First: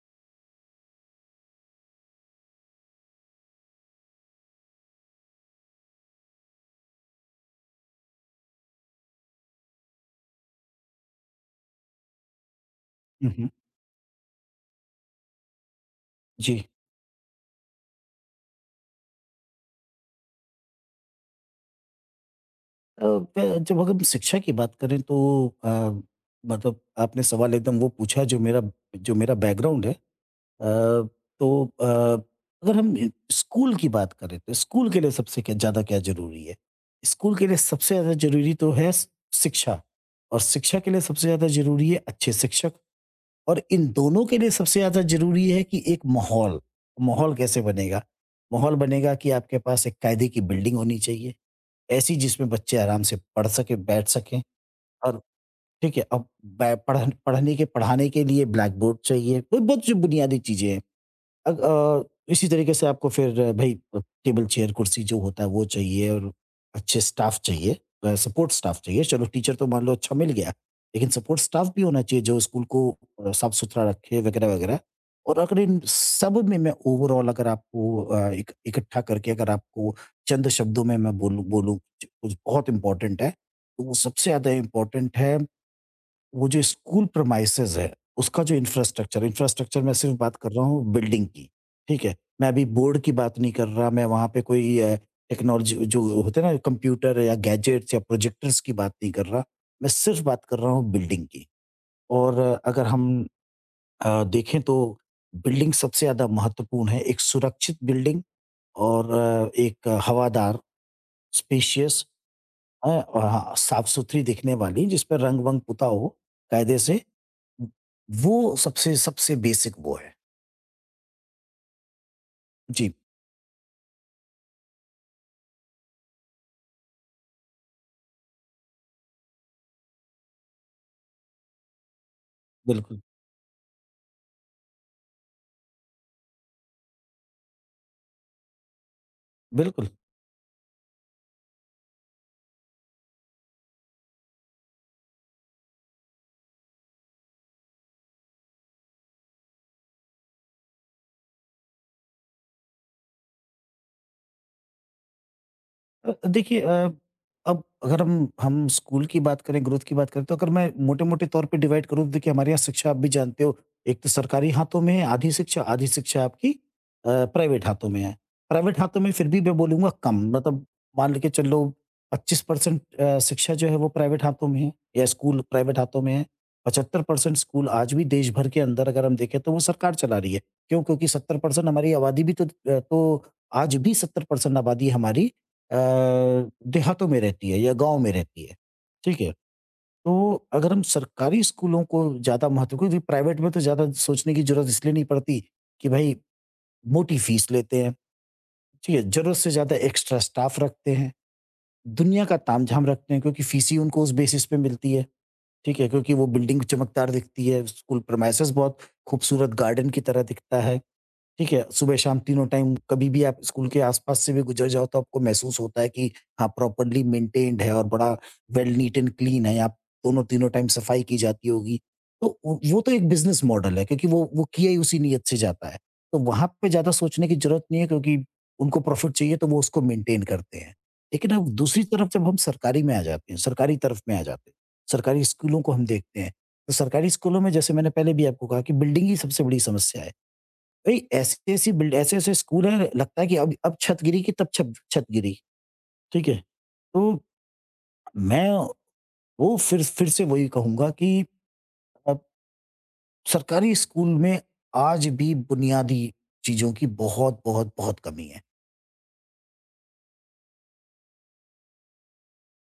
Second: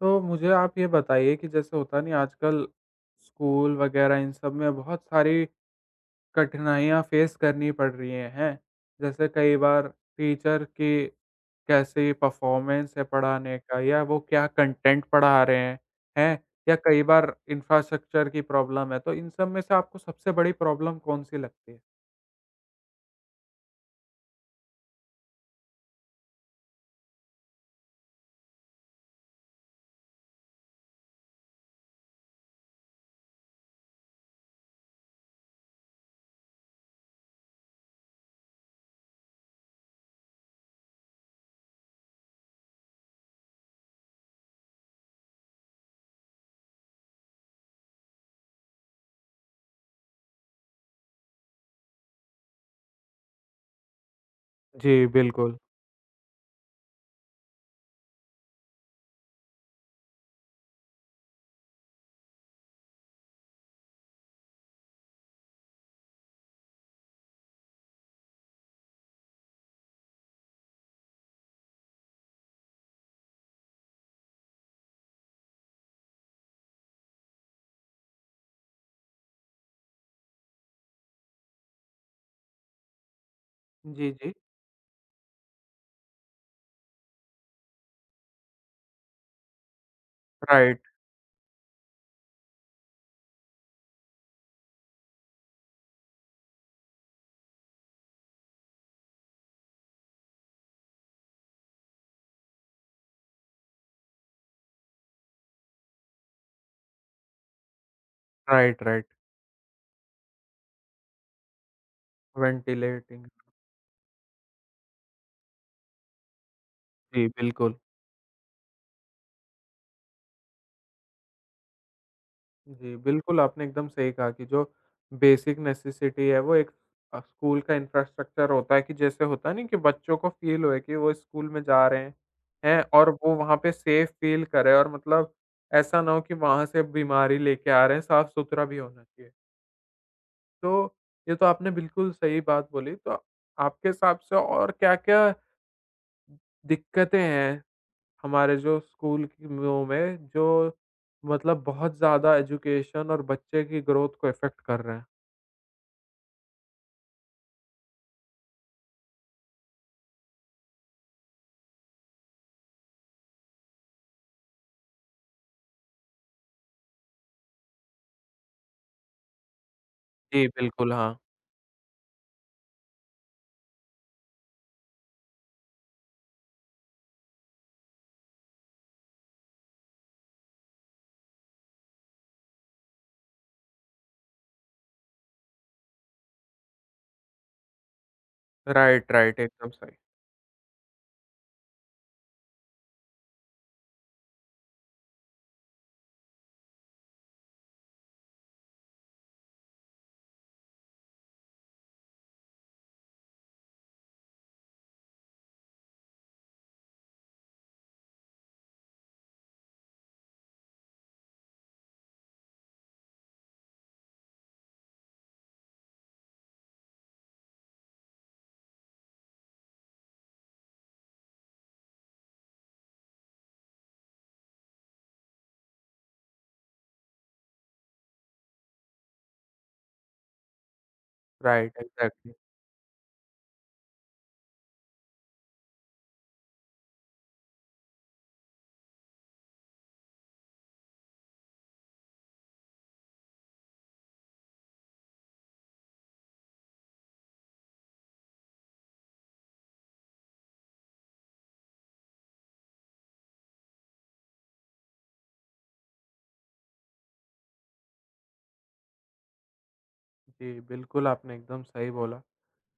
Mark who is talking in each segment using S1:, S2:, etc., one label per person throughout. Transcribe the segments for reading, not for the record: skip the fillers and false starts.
S1: तो मुझे आप ये बताइए कि जैसे होता नहीं आजकल स्कूल वगैरह इन सब में बहुत सारी कठिनाइयाँ फेस करनी पड़ रही हैं, हैं? जैसे कई बार टीचर की कैसी परफॉर्मेंस है
S2: हुँ, हुँ।
S1: पढ़ाने का या वो क्या कंटेंट पढ़ा रहे हैं, हैं?
S2: जी।
S1: या कई बार इंफ्रास्ट्रक्चर की प्रॉब्लम है, तो इन सब में से आपको सबसे बड़ी प्रॉब्लम कौन-सी लगती है?
S2: अ, ब जब अगर हम शिक्षा की बात करें तो अ, मतलब आपने सवाल एकदम वो पूछा जो मेरा बैकग्राउंड है। तो अगर हम स्कूल की बात करें तो स्कूल के लिए सबसे क्या ज़्यादा क्या ज़रूरी है? स्कूल के लिए सबसे ज़्यादा ज़रूरी तो है स शिक्षा और शिक्षा के लिए सबसे ज़्यादा ज़रूरी है अच्छे शिक्षक। और इन दोनों के लिए सबसे ज़्यादा ज़रूरी है कि एक माहौल, माहौल कैसे बनेगा? माहौल बनेगा कि आपके पास एक कायदे की बिल्डिंग होनी चाहिए, ऐसी जिसमें बच्चे आराम से पढ़ सकें, बैठ सकें
S1: जी,
S2: और
S1: बिल्कुल।
S2: ठीक है, अब बै पढ़न पढ़ने के पढ़ाने के लिए ब्लैक बोर्ड चाहिए, वो बहुत जो बुनियादी चीज़ें हैं। अग अ, इसी तरीके से आपको फिर भई टेबल, चेयर, कुर्सी जो होता है वो चाहिए और अच्छे स्टाफ चाहिए सपोर्ट स्टाफ चाहिए। चलो टीचर तो मान लो अच्छा मिल गया, लेकिन सपोर्ट स्टाफ भी होना चाहिए जो स्कूल को साफ-सुथरा रखे वगैरह-वगैरह। और अगर इन सब में मैं ओवरॉल अगर आपको अ, इक इकट्ठा करके अगर आपको चंद शब्दों में मैं बोलूँ बोलूँ कुछ बहुत इम्पोर्टेंट है, तो वो
S1: जी,
S2: सबसे
S1: जी।
S2: ज़्यादा इम्पोर्टेंट है वो जो स्कूल प्रमाइसेज़ है, उसका जो इंफ्रास्ट्रक्चर इंफ्रास्ट्रक्चर मैं सिर्फ़ बात कर रहा
S1: राइट,
S2: हूँ बिल्डिंग की, ठीक है? मैं अभी बोर्ड की बात नहीं कर रहा, मैं वहाँ पे कोई टेक्नोलॉजी जो होते हैं ना कंप्यूटर या गैजेट्स या प्रोजेक्टर्स की बात नहीं कर रहा, मैं सिर्फ़ बात कर रहा हूँ बिल्डिंग की। और अगर हम देखें तो बिल्डिंग सबसे ज़्यादा महत्वपूर्ण है, एक सुरक्षित बिल्डिंग
S1: राइट, राइट।
S2: और एक हवादार, स्पेशियस अ,
S1: वेंटिलेटिंग।
S2: हाँ, साफ़-सुथरी दिखने वाली जिस पे रंग-वंग पुता हो कायदे से
S1: जी, बिल्कुल।
S2: वो सबसे सबसे बेसिक वो है। जी,
S1: जी, बिल्कुल आपने एकदम सही कहा कि जो बेसिक नेसेसिटी है वो एक स्कूल का इंफ्रास्ट्रक्चर होता है कि जैसे होता नहीं कि बच्चों को फ़ील होए कि वो स्कूल में जा रहे हैं
S2: बिल्कुल,
S1: और वो वहाँ पे सेफ फ़ील करें और मतलब ऐसा ना हो कि वहाँ से बीमारी लेके आ रहे हैं, साफ-सुथरा भी होना चाहिए।
S2: बिल्कुल।
S1: तो ये तो आपने बिल्कुल सही बात बोली, तो आपके हिसाब से और क्या-क्या दिक्कतें हैं हमारे जो स्कूल की वो में जो मतलब बहुत ज़्यादा एजुकेशन और बच्चे की ग्रोथ को इफ़ेक्ट कर रहे हैं।
S2: देखिए अब अगर हम स्कूल की बात करें, ग्रोथ की बात करें, तो अगर मैं मोटे-मोटे तौर पे डिवाइड करूँ तो देखिए हमारे यहाँ शिक्षा आप भी जानते हो, एक तो सरकारी हाथों में है आधी शिक्षा आपकी प्राइवेट हाथों में है। प्राइवेट हाथों में फिर भी मैं बोलूँगा कम,
S1: जी,
S2: मतलब
S1: बिल्कुल,
S2: मान
S1: हाँ।
S2: के चलो 25% शिक्षा जो है वो प्राइवेट हाथों में है या स्कूल प्राइवेट हाथों में है। 75% स्कूल आज भी देश भर के अंदर अगर हम देखें तो वो सरकार चला रही है। क्यों? क्योंकि 70% हमारी आबादी भी तो तो आज भी 70% आबादी हमारी अ, देहातों में रहती है या गाँव में रहती है,
S1: राइट,
S2: ठीक है?
S1: राइट, एकदम सही।
S2: तो अगर हम सरकारी स्कूलों को ज़्यादा महत्व क्योंकि प्राइवेट में तो ज़्यादा सोचने की ज़रूरत इसलिए नहीं पड़ती कि भाई मोटी फीस लेते हैं। ठीक है, ज़रूरत से ज़्यादा एक्स्ट्रा स्टाफ रखते हैं। दुनिया का तामझाम रखते हैं क्योंकि फ़ीसें उनको उस बेसिस पे मिलती है, ठीक है? क्योंकि वो बिल्डिंग चमकदार दिखती है, स्कूल प्रीमाइसेस बहुत खूबसूरत गार्डन की तरह दिखता है, ठीक है? सुबह-शाम तीनों टाइम कभी भी आप स्कूल के आस-पास से भी गुज़र जाओ तो आपको महसूस होता है कि हाँ, प्रॉपर्ली मेंटेन्ड है और बड़ा वेल नीट एंड क्लीन है, आप दोनों तीनों टाइम सफाई की जाती होगी। तो वो तो एक बिज़नेस मॉडल है क्योंकि वो किया ही उसी नीयत से जाता है। तो वहाँ पे ज़्यादा सोचने की ज़रूरत नहीं है क्योंकि उनको प्रॉफ़िट चाहिए तो वो उसको मेंटेन करते हैं। लेकिन अब
S1: राइट,
S2: दूसरी तरफ जब
S1: एग्ज़ैक्टली।
S2: हम सरकारी में आ जाते हैं, सरकारी तरफ में आ जाते हैं, सरकारी स्कूलों को हम देखते हैं, तो सरकारी स्कूलों में जैसे मैंने पहले भी आपको कहा कि बिल्डिंग ही सबसे बड़ी समस्या है। भई ऐसी-ऐसी बिल्ड ऐसे-ऐसे स्कूल हैं लगता है कि अब छत गिरी कि तब छत छत गिरी, ठीक है? तो मैं वो फिर से वही कहूँगा कि अब सरकारी स्कूल में आज भी बुनियादी चीज़ों की बहुत, बहुत, बहुत कमी है।
S1: जी, बिल्कुल आपने एकदम सही बोला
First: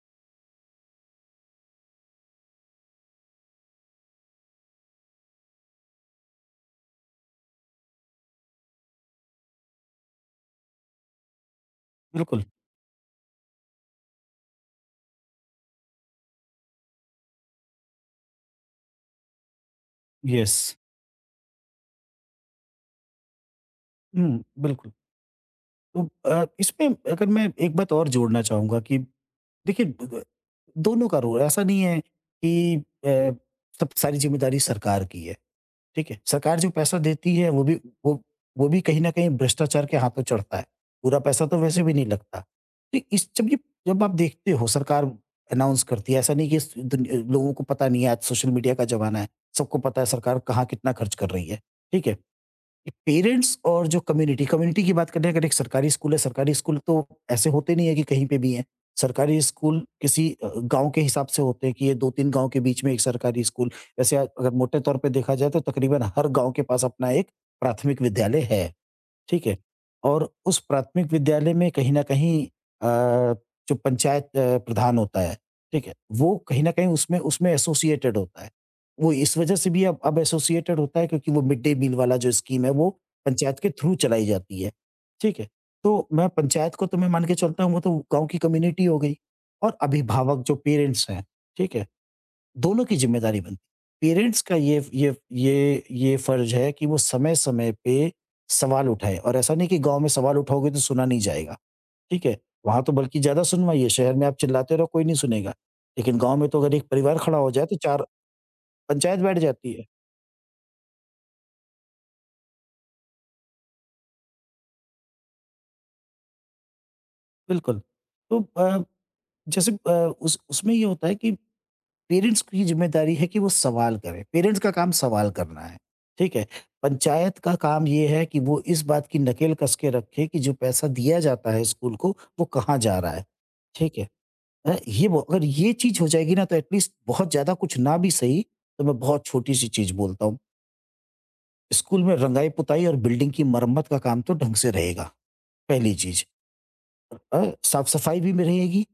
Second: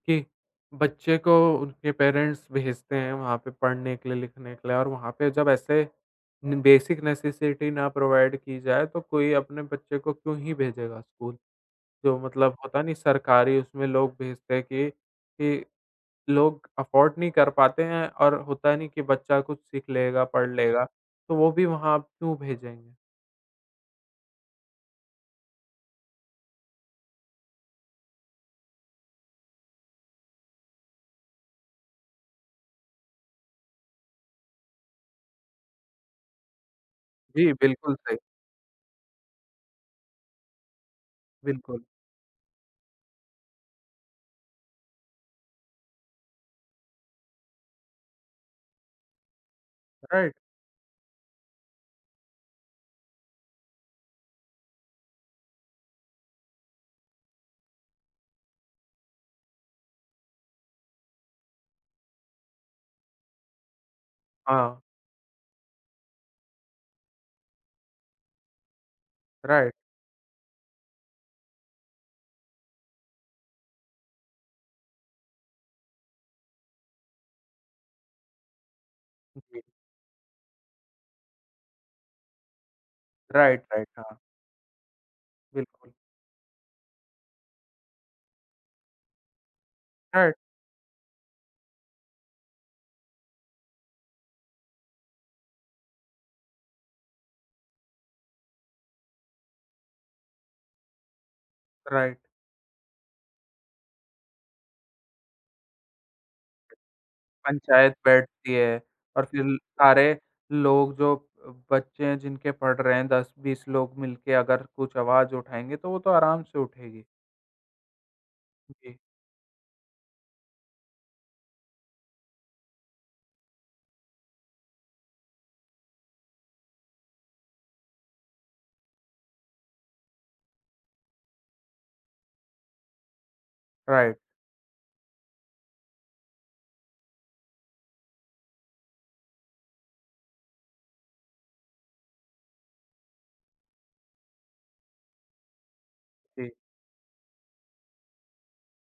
S1: कि बच्चे को उनके पेरेंट्स भेजते हैं वहाँ पे पढ़ने के लिए, लिखने के लिए और वहाँ पे जब ऐसे न बेसिक नेसेसिटी ना प्रोवाइड की जाए तो कोई अपने बच्चे को क्यों ही भेजेगा स्कूल? जो
S2: बिल्कुल,
S1: मतलब होता नहीं सरकारी उसमें लोग भेजते हैं कि लोग अफ़ोर्ड नहीं कर पाते हैं और होता है नहीं कि बच्चा कुछ सीख लेगा, पढ़
S2: यस।
S1: लेगा, तो वो भी वहाँ आप क्यों भेजेंगे?
S2: बिल्कुल। तो इसमें अगर मैं एक बात और जोड़ना चाहूँगा कि देखिए द दोनों का रोल ऐसा नहीं है कि सब सारी ज़िम्मेदारी सरकार की है, ठीक है? सरकार जो पैसा देती है
S1: जी,
S2: वो भी
S1: बिल्कुल सही,
S2: वो भी कहीं न कहीं भ्रष्टाचार के हाथों चढ़ता है, पूरा पैसा तो
S1: बिल्कुल,
S2: वैसे भी नहीं लगता। तो इस जब ये जब आप देखते हो सरकार अनाउंस करती है, ऐसा नहीं कि लोगों को पता नहीं है आज सोशल मीडिया का ज़माना है, सबको पता है
S1: राइट,
S2: सरकार कहाँ कितना खर्च कर रही है, ठीक है? पेरेंट्स और जो कम्युनिटी कम्युनिटी की बात करें अगर एक सरकारी स्कूल है सरकारी स्कूल तो ऐसे होते नहीं है कि कहीं पे भी हैं। सरकारी स्कूल किसी गाँव के हिसाब से होते हैं कि ये 2-3 गाँव के बीच में एक सरकारी स्कूल वैसे अगर
S1: हाँ,
S2: मोटे तौर पे देखा जाए तो तकरीबन हर गाँव के पास अपना एक प्राथमिक विद्यालय है। ठीक है?
S1: राइट,
S2: और उस प्राथमिक विद्यालय में कहीं न कहीं जो पंचायत प्रधान होता है, ठीक है? वो कहीं न कहीं उसमें उसमें एसोसिएटेड होता है। वो इस वजह
S1: जी,
S2: से भी अब एसोसिएटेड होता है क्योंकि वो मिड डे मील वाला जो स्कीम है वो पंचायत
S1: राइट,
S2: के
S1: राइट,
S2: थ्रू
S1: हाँ,
S2: चलाई जाती है, ठीक है?
S1: बिल्कुल,
S2: तो मैं पंचायत को तो मैं मान के चलता हूँ वो तो गाँव की कम्युनिटी हो गई और
S1: राइट,
S2: अभिभावक जो पेरेंट्स हैं, ठीक है? दोनों की ज़िम्मेदारी बनती है। पेरेंट्स का ये फ़र्ज़ है कि वो समय-समय पे सवाल उठाएँ और ऐसा नहीं कि गाँव में सवाल उठाओगे तो सुना नहीं जाएगा,
S1: राइट,
S2: ठीक है? वहाँ तो बल्कि ज़्यादा सुनवाइए, शहर में आप चिल्लाते रहो कोई नहीं सुनेगा, लेकिन गाँव में तो अगर एक परिवार खड़ा हो जाए तो
S1: पंचायत
S2: 4
S1: बैठती है
S2: पंचायत
S1: और
S2: बैठ
S1: फिर
S2: जाती है।
S1: सारे लोग जो बच्चे हैं जिनके पढ़ रहे हैं 10-20 लोग मिलके अगर कुछ आवाज़ उठाएँगे तो वो तो आराम से उठेगी।
S2: बिल्कुल, तो
S1: जी,
S2: जैसे उस उसमें ये होता है कि पेरेंट्स की ज़िम्मेदारी है कि वो सवाल करें, पेरेंट्स का काम सवाल करना है, ठीक है? पंचायत का काम ये है कि वो इस बात की नकेल कस के रखे कि जो पैसा दिया जाता है स्कूल को, वो कहाँ जा रहा है, ठीक है?
S1: राइट,
S2: अ, ये वो अगर ये चीज़ हो जाएगी ना तो एट लीस्ट बहुत ज़्यादा कुछ ना भी सही, तो मैं बहुत छोटी-सी चीज़ बोलता हूँ, स्कूल में रंगाई-पुताई और बिल्डिंग की मरम्मत का काम तो ढंग से रहेगा, पहली चीज़।
S1: जी,
S2: साफ-सफाई भी में रहेगी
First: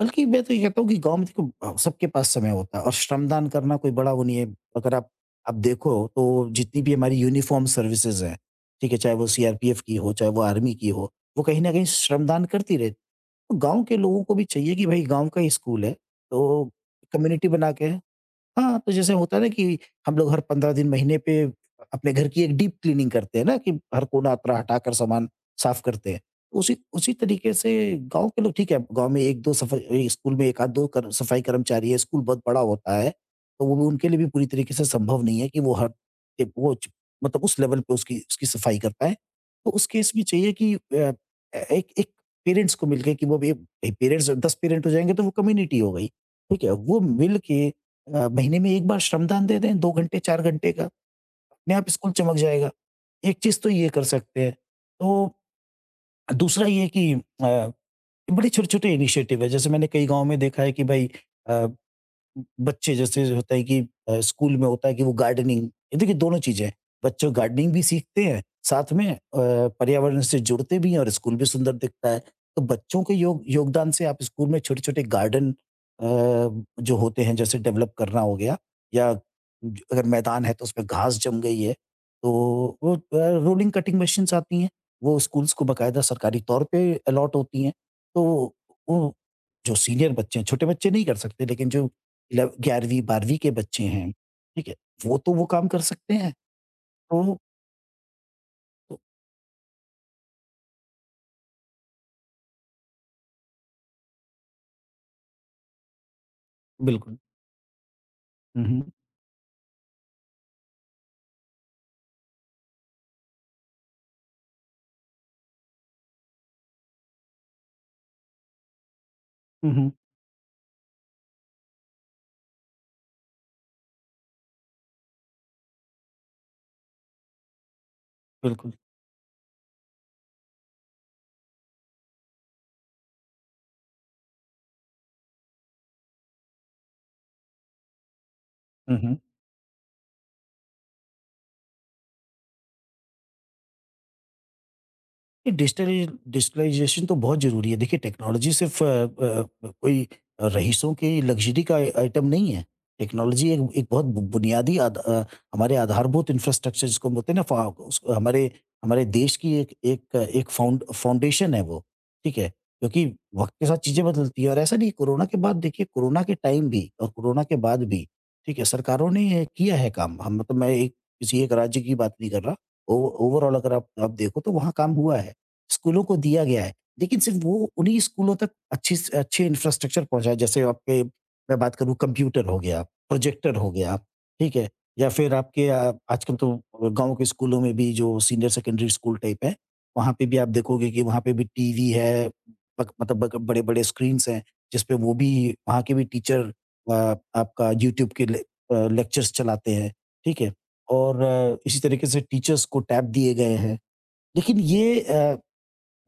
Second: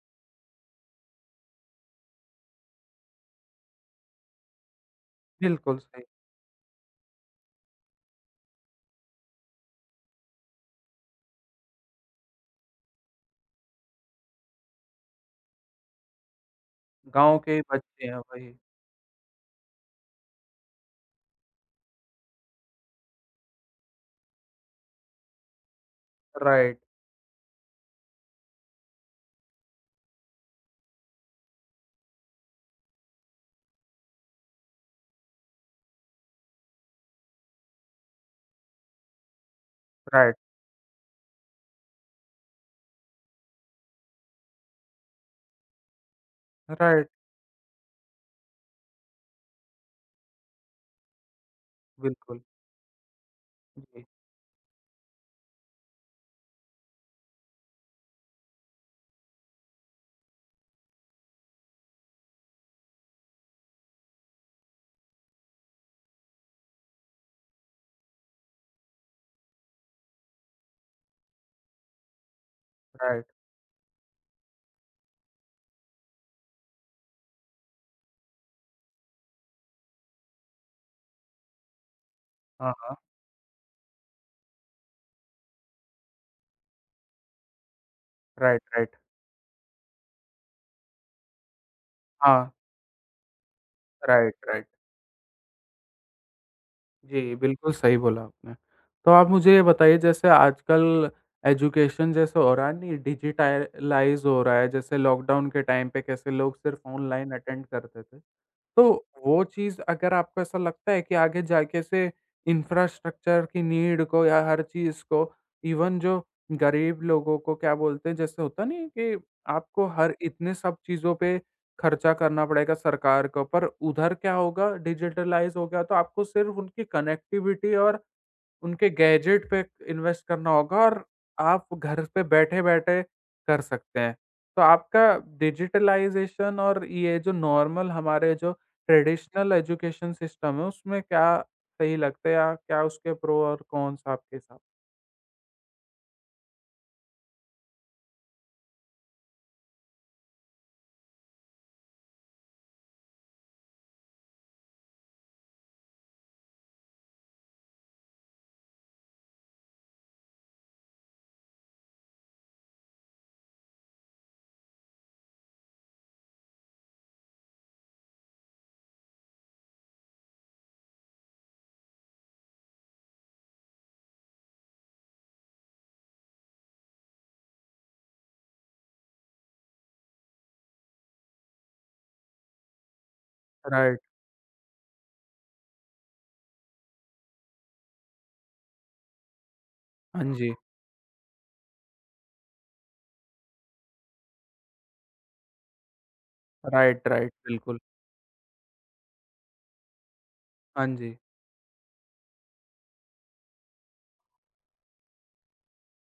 S2: बल्कि मैं तो ये कहता हूँ कि गाँव में देखो सबके पास समय होता है और श्रमदान करना कोई बड़ा वो नहीं है। अगर आप
S1: बिल्कुल
S2: देखो
S1: सही,
S2: तो जितनी भी हमारी यूनिफ़ॉर्म सर्विसेज़ हैं, ठीक है? चाहे वो सीआरपीएफ़ की हो, चाहे वो आर्मी की हो, वो कहीं न कहीं श्रमदान करती रहती है। तो गाँव के लोगों को भी चाहिए कि भई गाँव का ही स्कूल है, तो
S1: गाँव
S2: कम्युनिटी
S1: के ही
S2: बना के
S1: बच्चे हैं वही,
S2: हाँ, तो जैसे होता है ना कि हम लोग हर 15 दिन, महीने पे अपने घर की एक डीप क्लीनिंग करते हैं ना कि हर कोना-अतरा हटाकर सामान साफ करते हैं। तो उसी
S1: राइट,
S2: उसी तरीके से गाँव के लोग ठीक है, गाँव में 1-2 सफाई ए, स्कूल में 1 आध 2 कर सफाई कर्मचारी है, स्कूल बहुत बड़ा होता है, तो वो भी उनके लिए भी पूरी तरीके से संभव नहीं है कि वो हर ए, वो च मतलब उस लेवल पे उसकी उसकी सफाई कर पाएँ। तो उस केस में
S1: राइट,
S2: चाहिए कि अ, ए एक एक पेरेंट्स को मिलके कि वो भी पेरेंट्स 10 पेरेंट हो जाएँगे तो वो कम्युनिटी हो गई, ठीक है? वो
S1: राइट।
S2: मिल के महीने में 1 बार श्रमदान दे दें 2 घंटे, 4 घंटे का, अपने आप स्कूल चमक
S1: बिल्कुल,
S2: जाएगा। एक चीज़ तो ये कर
S1: जी,
S2: सकते हैं। तो दूसरा ये कि बड़े छोटे-छोटे इनिशिएटिव है, जैसे मैंने कई गाँव में देखा है कि भई अ बच्चे जैसे होता है कि स्कूल में होता है कि वो गार्डनिंग ये देखिए दोनों चीज़ें हैं। बच्चे गार्डनिंग भी सीखते हैं, साथ में पर्यावरण से जुड़ते भी हैं और स्कूल भी सुंदर दिखता है। तो बच्चों के
S1: राइट,
S2: योगदान से आप स्कूल में छोटे-छोटे गार्डन जो होते हैं जैसे डेवलप करना हो गया या अगर मैदान है तो उसमें घास जम गई है, तो
S1: हाँ,
S2: वो रोलिंग कटिंग मशीन्स आती हैं, वो स्कूल्स को बाकायदा सरकारी तौर पे अलॉट होती हैं। तो
S1: राइट, राइट,
S2: वो जो सीनियर बच्चे हैं, छोटे बच्चे नहीं कर सकते लेकिन जो
S1: हाँ,
S2: 11 11वीं 12वीं के बच्चे हैं,
S1: राइट, राइट,
S2: ठीक है? वो तो वो काम कर सकते हैं।
S1: जी,
S2: तो
S1: बिल्कुल सही बोला आपने।
S2: तो
S1: तो आप मुझे ये बताइए जैसे आजकल एजुकेशन जैसे हो रहा है नहीं डिजिटालाइज़ हो रहा है, जैसे लॉकडाउन के टाइम पे कैसे लोग सिर्फ़
S2: बिल्कुल।
S1: ऑनलाइन अटेंड करते थे।
S2: हुँ,
S1: तो
S2: हुँ।
S1: वो चीज़ अगर आपको ऐसा लगता है कि आगे जाके से इंफ्रास्ट्रक्चर की नीड को या हर चीज़ को इवन जो गरीब लोगों को क्या बोलते हैं जैसे होता नहीं है कि
S2: हुँ,
S1: आपको
S2: हुँ।
S1: हर इतने सब चीज़ों पे खर्चा करना पड़ेगा सरकार को पर उधर क्या होगा डिजिटलाइज हो गया तो आपको सिर्फ उनकी कनेक्टिविटी और
S2: बिल्कुल।
S1: उनके गैजेट पे इन्वेस्ट करना होगा और आप घर पे बैठे-बैठे कर सकते हैं। तो आपका डिजिटलाइज़ेशन और ये जो नॉर्मल हमारे जो
S2: हुँ, हुँ।
S1: ट्रेडिशनल एजुकेशन सिस्टम है, उसमें क्या सही लगता है या क्या उसके प्रो और कॉन्स आपके हिसाब।
S2: ये डिजिटलाइजेशन तो बहुत ज़रूरी है। देखिए टेक्नोलॉजी सिर्फ़ कोई रईसों की लग्ज़री का आइटम नहीं है। टेक्नोलॉजी एक एक बहुत बु बुनियादी हमारे आधारभूत इंफ्रास्ट्रक्चर जिसको हम बोलते हैं ना फ़ा उस हमारे हमारे देश की एक एक एक फ़ाउंड फ़ाउंडेशन है वो, ठीक है? क्योंकि वक़्त के साथ चीज़ें बदलती हैं और ऐसा नहीं। कोरोना के बाद देखिए, कोरोना के टाइम भी और कोरोना के बाद भी, ठीक है, सरकारों ने ये किया है काम। हम मतलब मैं एक किसी एक राज्य की बात नहीं कर रहा। ओव ओवरॉल अगर आप देखो तो वहाँ काम हुआ है। स्कूलों को दिया गया है। लेकिन सिर्फ़ वो उन्हीं स्कूलों तक अच्छी स अच्छे इंफ्रास्ट्रक्चर पहुँचाएँ, जैसे आपके मैं बात करूँ, कंप्यूटर हो गया, प्रोजेक्टर हो गया,
S1: राइट।
S2: ठीक है? या फिर आपके आजकल तो गाँव के स्कूलों में भी जो सीनियर सेकेंडरी स्कूल टाइप है, वहाँ
S1: हाँ
S2: पे भी आप
S1: जी।
S2: देखोगे कि वहाँ पे भी टीवी है, बक मतलब बक बड़े-बड़े स्क्रीन्स हैं, जिसपे वो भी वहाँ के भी टीचर अ,
S1: राइट, राइट।
S2: आपका
S1: बिल्कुल।
S2: यूट्यूब के लेक्चर्स चलाते हैं, ठीक है?
S1: हाँ जी।
S2: और इसी तरीके से टीचर्स को टैब दिए गए हैं। लेकिन ये अ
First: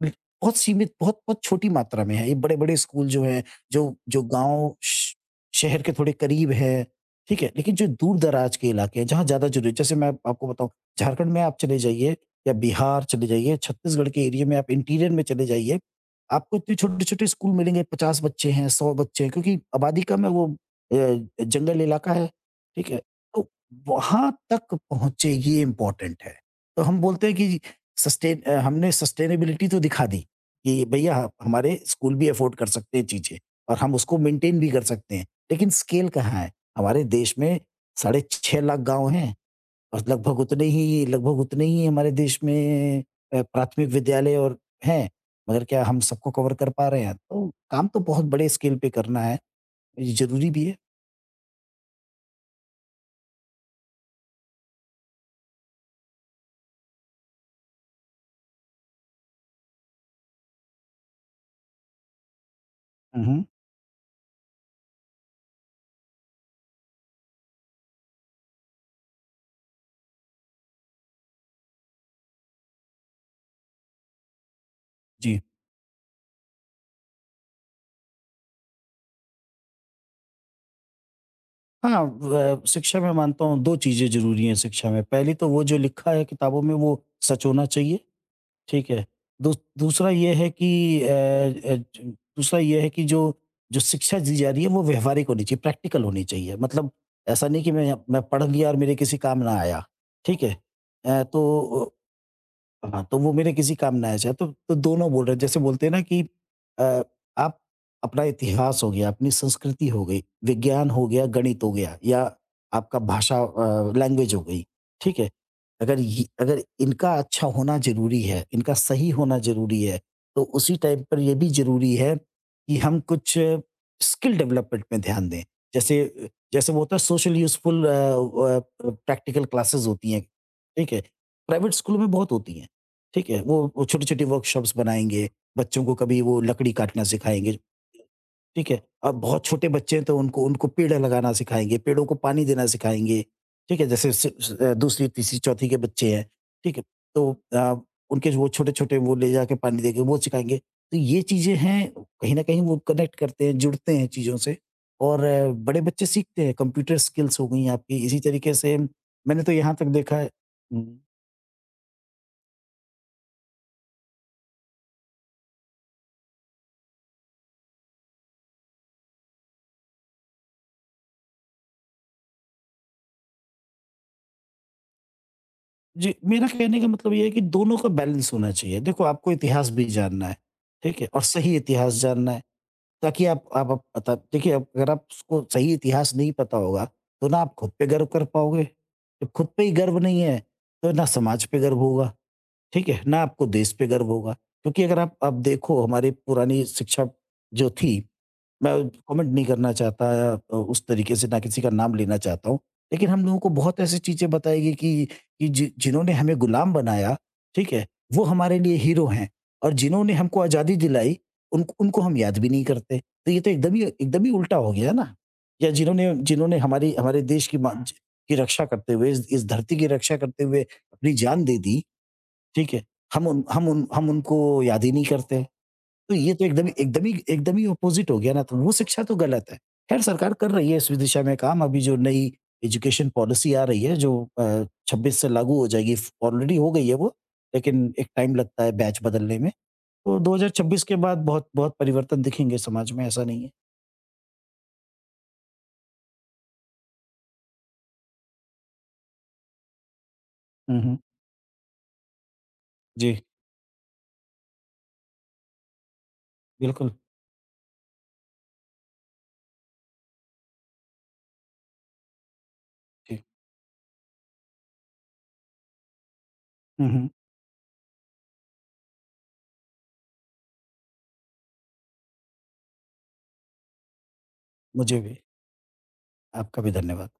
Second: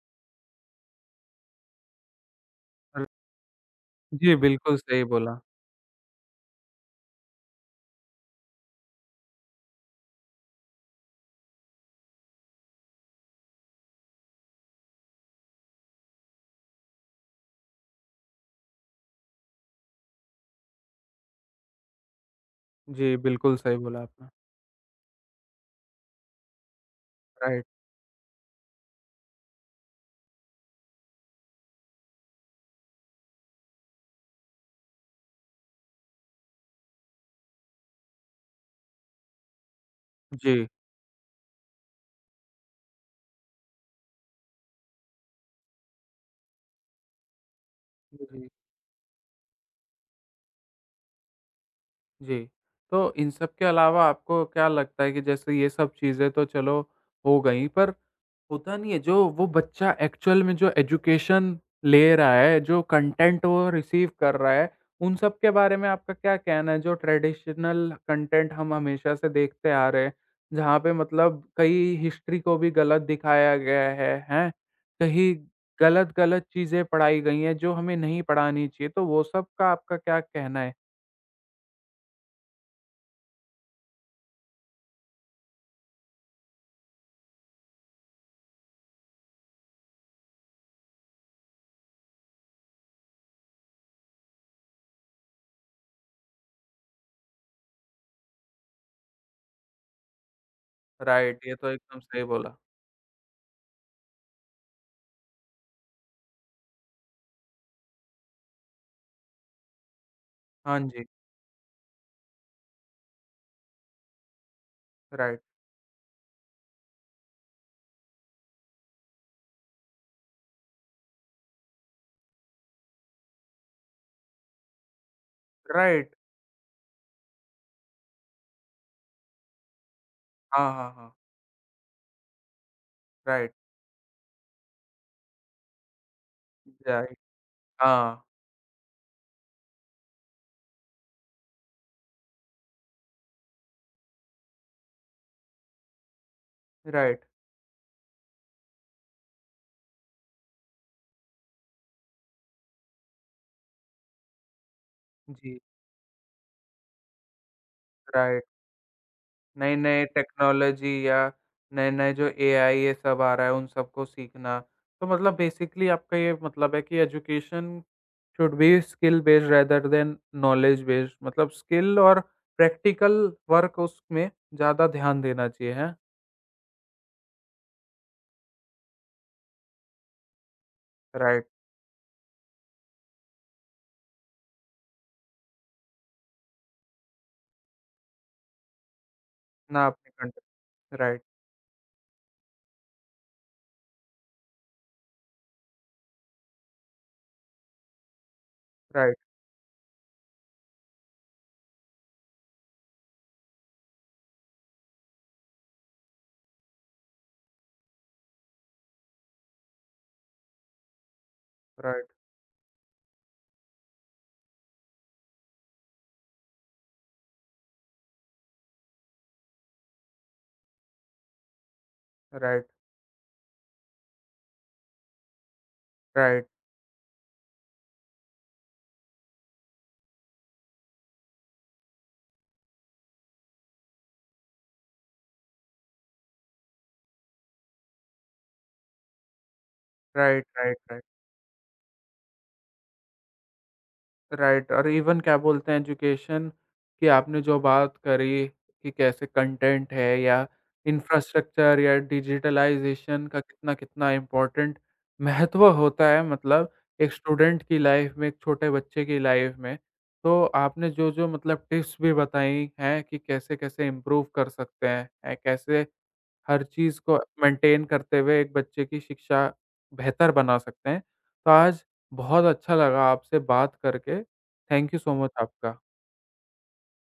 S2: बिल बहुत सीमित, बहुत बहुत छोटी मात्रा में है। ये बड़े-बड़े
S1: र
S2: स्कूल जो हैं, जो जो
S1: जी,
S2: गाँव
S1: बिल्कुल सही
S2: श
S1: बोला।
S2: शहर के थोड़े करीब हैं, ठीक है? लेकिन जो दूर-दराज के इलाके हैं, जहाँ ज़्यादा ज़रूरी है, जैसे मैं आपको बताऊँ, झारखंड में आप चले जाइए या बिहार चले जाइए, छत्तीसगढ़ के एरिया में आप इंटीरियर में चले जाइए, आपको इतने छोटे-छोटे स्कूल मिलेंगे, 50 बच्चे हैं, 100 बच्चे हैं, क्योंकि आबादी कम है, वो अ, जंगल इलाका है, ठीक है?
S1: जी,
S2: तो
S1: बिल्कुल सही बोला आपने।
S2: वहाँ तक पहुँचे, ये इम्पोर्टेंट है। तो हम बोलते हैं कि
S1: राइट।
S2: हमने सस्टेनेबिलिटी तो दिखा दी कि भैया हमारे स्कूल भी अफोर्ड कर सकते हैं चीज़ें और हम उसको मेंटेन भी कर सकते हैं। लेकिन स्केल कहाँ है? हमारे देश में साढ़े 6 लाख गाँव हैं और लगभग उतने
S1: जी।
S2: ही लगभग उतने ही हमारे देश में प्राथमिक विद्यालय और हैं। मगर क्या हम सबको कवर कर पा रहे हैं? तो काम तो बहुत
S1: जी।
S2: बड़े स्केल पे करना है, ये ज़रूरी भी है।
S1: जी। तो इन सब के अलावा आपको क्या लगता है कि जैसे ये सब चीज़ें तो चलो हो गई, पर होता नहीं है जो वो बच्चा एक्चुअल में जो एजुकेशन ले रहा है, जो
S2: हुँ,
S1: कंटेंट
S2: हुँ।
S1: वो रिसीव कर रहा है, उन सब के बारे में आपका क्या कहना है? जो ट्रेडिशनल कंटेंट हम हमेशा से देखते आ रहे हैं, जहाँ पे मतलब कई हिस्ट्री को भी गलत दिखाया गया है, हैं? कहीं
S2: जी।
S1: गलत-गलत चीज़ें पढ़ाई गई हैं जो हमें नहीं पढ़ानी चाहिए, तो वो सब का आपका क्या कहना है?
S2: हाँ, व शिक्षा में मानता हूँ, 2 चीज़ें ज़रूरी हैं शिक्षा में। पहली तो वो जो लिखा है किताबों में, वो सच होना चाहिए। ठीक है। दू दूसरा ये है कि अ अ, ज दूसरा ये है कि जो जो शिक्षा दी जा रही है, वो व्यावहारिक होनी चाहिए, प्रैक्टिकल होनी चाहिए। मतलब ऐसा नहीं कि मैं पढ़ लिया और मेरे किसी काम ना आया। ठीक है?
S1: राइट, ये तो
S2: तो
S1: एकदम सही बोला।
S2: हाँ, तो वो मेरे किसी काम ना आ जाए, तो दोनों बोल रहे हैं। जैसे बोलते हैं ना कि अ, आप अपना इतिहास हो गया, अपनी संस्कृति हो गई,
S1: हाँ
S2: विज्ञान
S1: जी,
S2: हो गया, गणित हो गया या आपका लैंग्वेज हो गई, ठीक है?
S1: राइट,
S2: अगर ये अगर इनका अच्छा होना ज़रूरी है, इनका सही होना ज़रूरी है, तो उसी टाइम पर ये भी ज़रूरी है कि हम कुछ स्किल डेवलपमेंट में ध्यान दें। जैसे
S1: राइट,
S2: जैसे वो होता है सोशल यूज़फुल प्रैक्टिकल क्लासेस होती हैं,
S1: हाँ, हाँ,
S2: ठीक है?
S1: हाँ,
S2: प्राइवेट स्कूलों में बहुत होती हैं। ठीक है?
S1: राइट,
S2: वो छोटी-छोटी वर्कशॉप्स बनाएँगे, बच्चों को कभी वो लकड़ी काटना
S1: राइट,
S2: सिखाएँगे।
S1: हाँ,
S2: ठीक है? अब बहुत छोटे बच्चे हैं, तो उनको उनको पेड़ लगाना सिखाएँगे, पेड़ों को पानी देना सिखाएँगे। ठीक है? जैसे स स अ, दूसरी, तीसरी, चौथी के बच्चे हैं, ठीक है?
S1: राइट,
S2: तो उनके जो वो छोटे-छोटे वो ले जाके पानी देके वो सिखाएँगे। तो ये चीज़ें हैं, कहीं न कहीं वो कनेक्ट करते हैं, जुड़ते हैं चीज़ों से और
S1: जी,
S2: बड़े बच्चे सीखते हैं, कंप्यूटर स्किल्स हो गई आपकी, इसी
S1: राइट।
S2: तरीके से मैंने तो यहाँ तक
S1: नई-नई
S2: देखा है। हुँ।
S1: टेक्नोलॉजी या नए-नए जो एआई ये सब आ रहा है, उन सबको सीखना। तो मतलब बेसिकली आपका ये मतलब है कि education should be skill based rather than knowledge based, मतलब स्किल और प्रैक्टिकल वर्क उसमें ज़्यादा ध्यान देना चाहिए, हैं?
S2: जी, मेरा कहने का मतलब ये है कि दोनों का बैलेंस होना चाहिए। देखो, आपको इतिहास भी जानना है, ठीक है? और
S1: राइट,
S2: सही इतिहास जानना है, ताकि आप पता देखिए, आप- अगर आपको सही इतिहास नहीं पता होगा, तो ना आप खुद पे गर्व कर पाओगे। जब खुद पे ही
S1: ना
S2: गर्व
S1: अपने
S2: नहीं है,
S1: कंट्री,
S2: तो ना
S1: राइट,
S2: समाज पे गर्व होगा, ठीक है? ना आपको देश पे गर्व होगा। क्योंकि अगर आप देखो, हमारी पुरानी शिक्षा जो थी, मैं
S1: राइट,
S2: कमेंट नहीं करना चाहता या उस तरीके से ना किसी का नाम लेना चाहता हूँ। लेकिन हम लोगों को बहुत ऐसी चीज़ें बताई गई कि जि जिन्होंने हमें गुलाम बनाया, ठीक है? वो हमारे लिए हीरो हैं और जिन्होंने हमको आज़ादी दिलाई, उन उनको
S1: राइट,
S2: हम याद भी नहीं करते। तो ये तो एकदम ही उल्टा हो गया ना। या जिन्होंने जिन्होंने हमारी हमारे देश की मा ज की रक्षा करते हुए, इस धरती की रक्षा करते हुए अपनी जान दे दी,
S1: राइट,
S2: ठीक है? हम उनको याद ही नहीं करते। तो ये तो
S1: राइट,
S2: एकदम एकदम ही अपोज़िट हो गया ना, तो वो शिक्षा तो गलत है। ख़ैर सरकार कर रही है इस दिशा में काम, अभी जो नई एजुकेशन पॉलिसी आ रही है जो अ, 26 से लागू हो जाएगी, फ ऑलरेडी हो गई है वो, लेकिन एक टाइम लगता है बैच बदलने में। तो
S1: राइट, राइट,
S2: 2026 के
S1: राइट।
S2: बाद बहुत बहुत परिवर्तन दिखेंगे समाज में, ऐसा नहीं है।
S1: राइट और इवन क्या बोलते हैं एजुकेशन की आपने जो बात करी कि कैसे कंटेंट है या
S2: हुँ, हुँ।
S1: इंफ्रास्ट्रक्चर या
S2: जी,
S1: डिजिटलाइजेशन का कितना कितना इम्पोर्टेंट महत्व होता है मतलब
S2: बिल्कुल,
S1: एक स्टूडेंट की लाइफ में एक छोटे बच्चे की लाइफ में तो आपने जो जो मतलब टिप्स भी बताई हैं कि
S2: जी।
S1: कैसे कैसे इम्प्रूव कर सकते हैं, कैसे हर
S2: हुँ,
S1: चीज़
S2: हुँ।
S1: को मेंटेन करते हुए एक बच्चे की शिक्षा बेहतर बना सकते हैं। तो आज बहुत अच्छा लगा आपसे बात करके। थैंक यू
S2: मुझे
S1: सो
S2: भी,
S1: मच आपका।
S2: आपका भी धन्यवाद।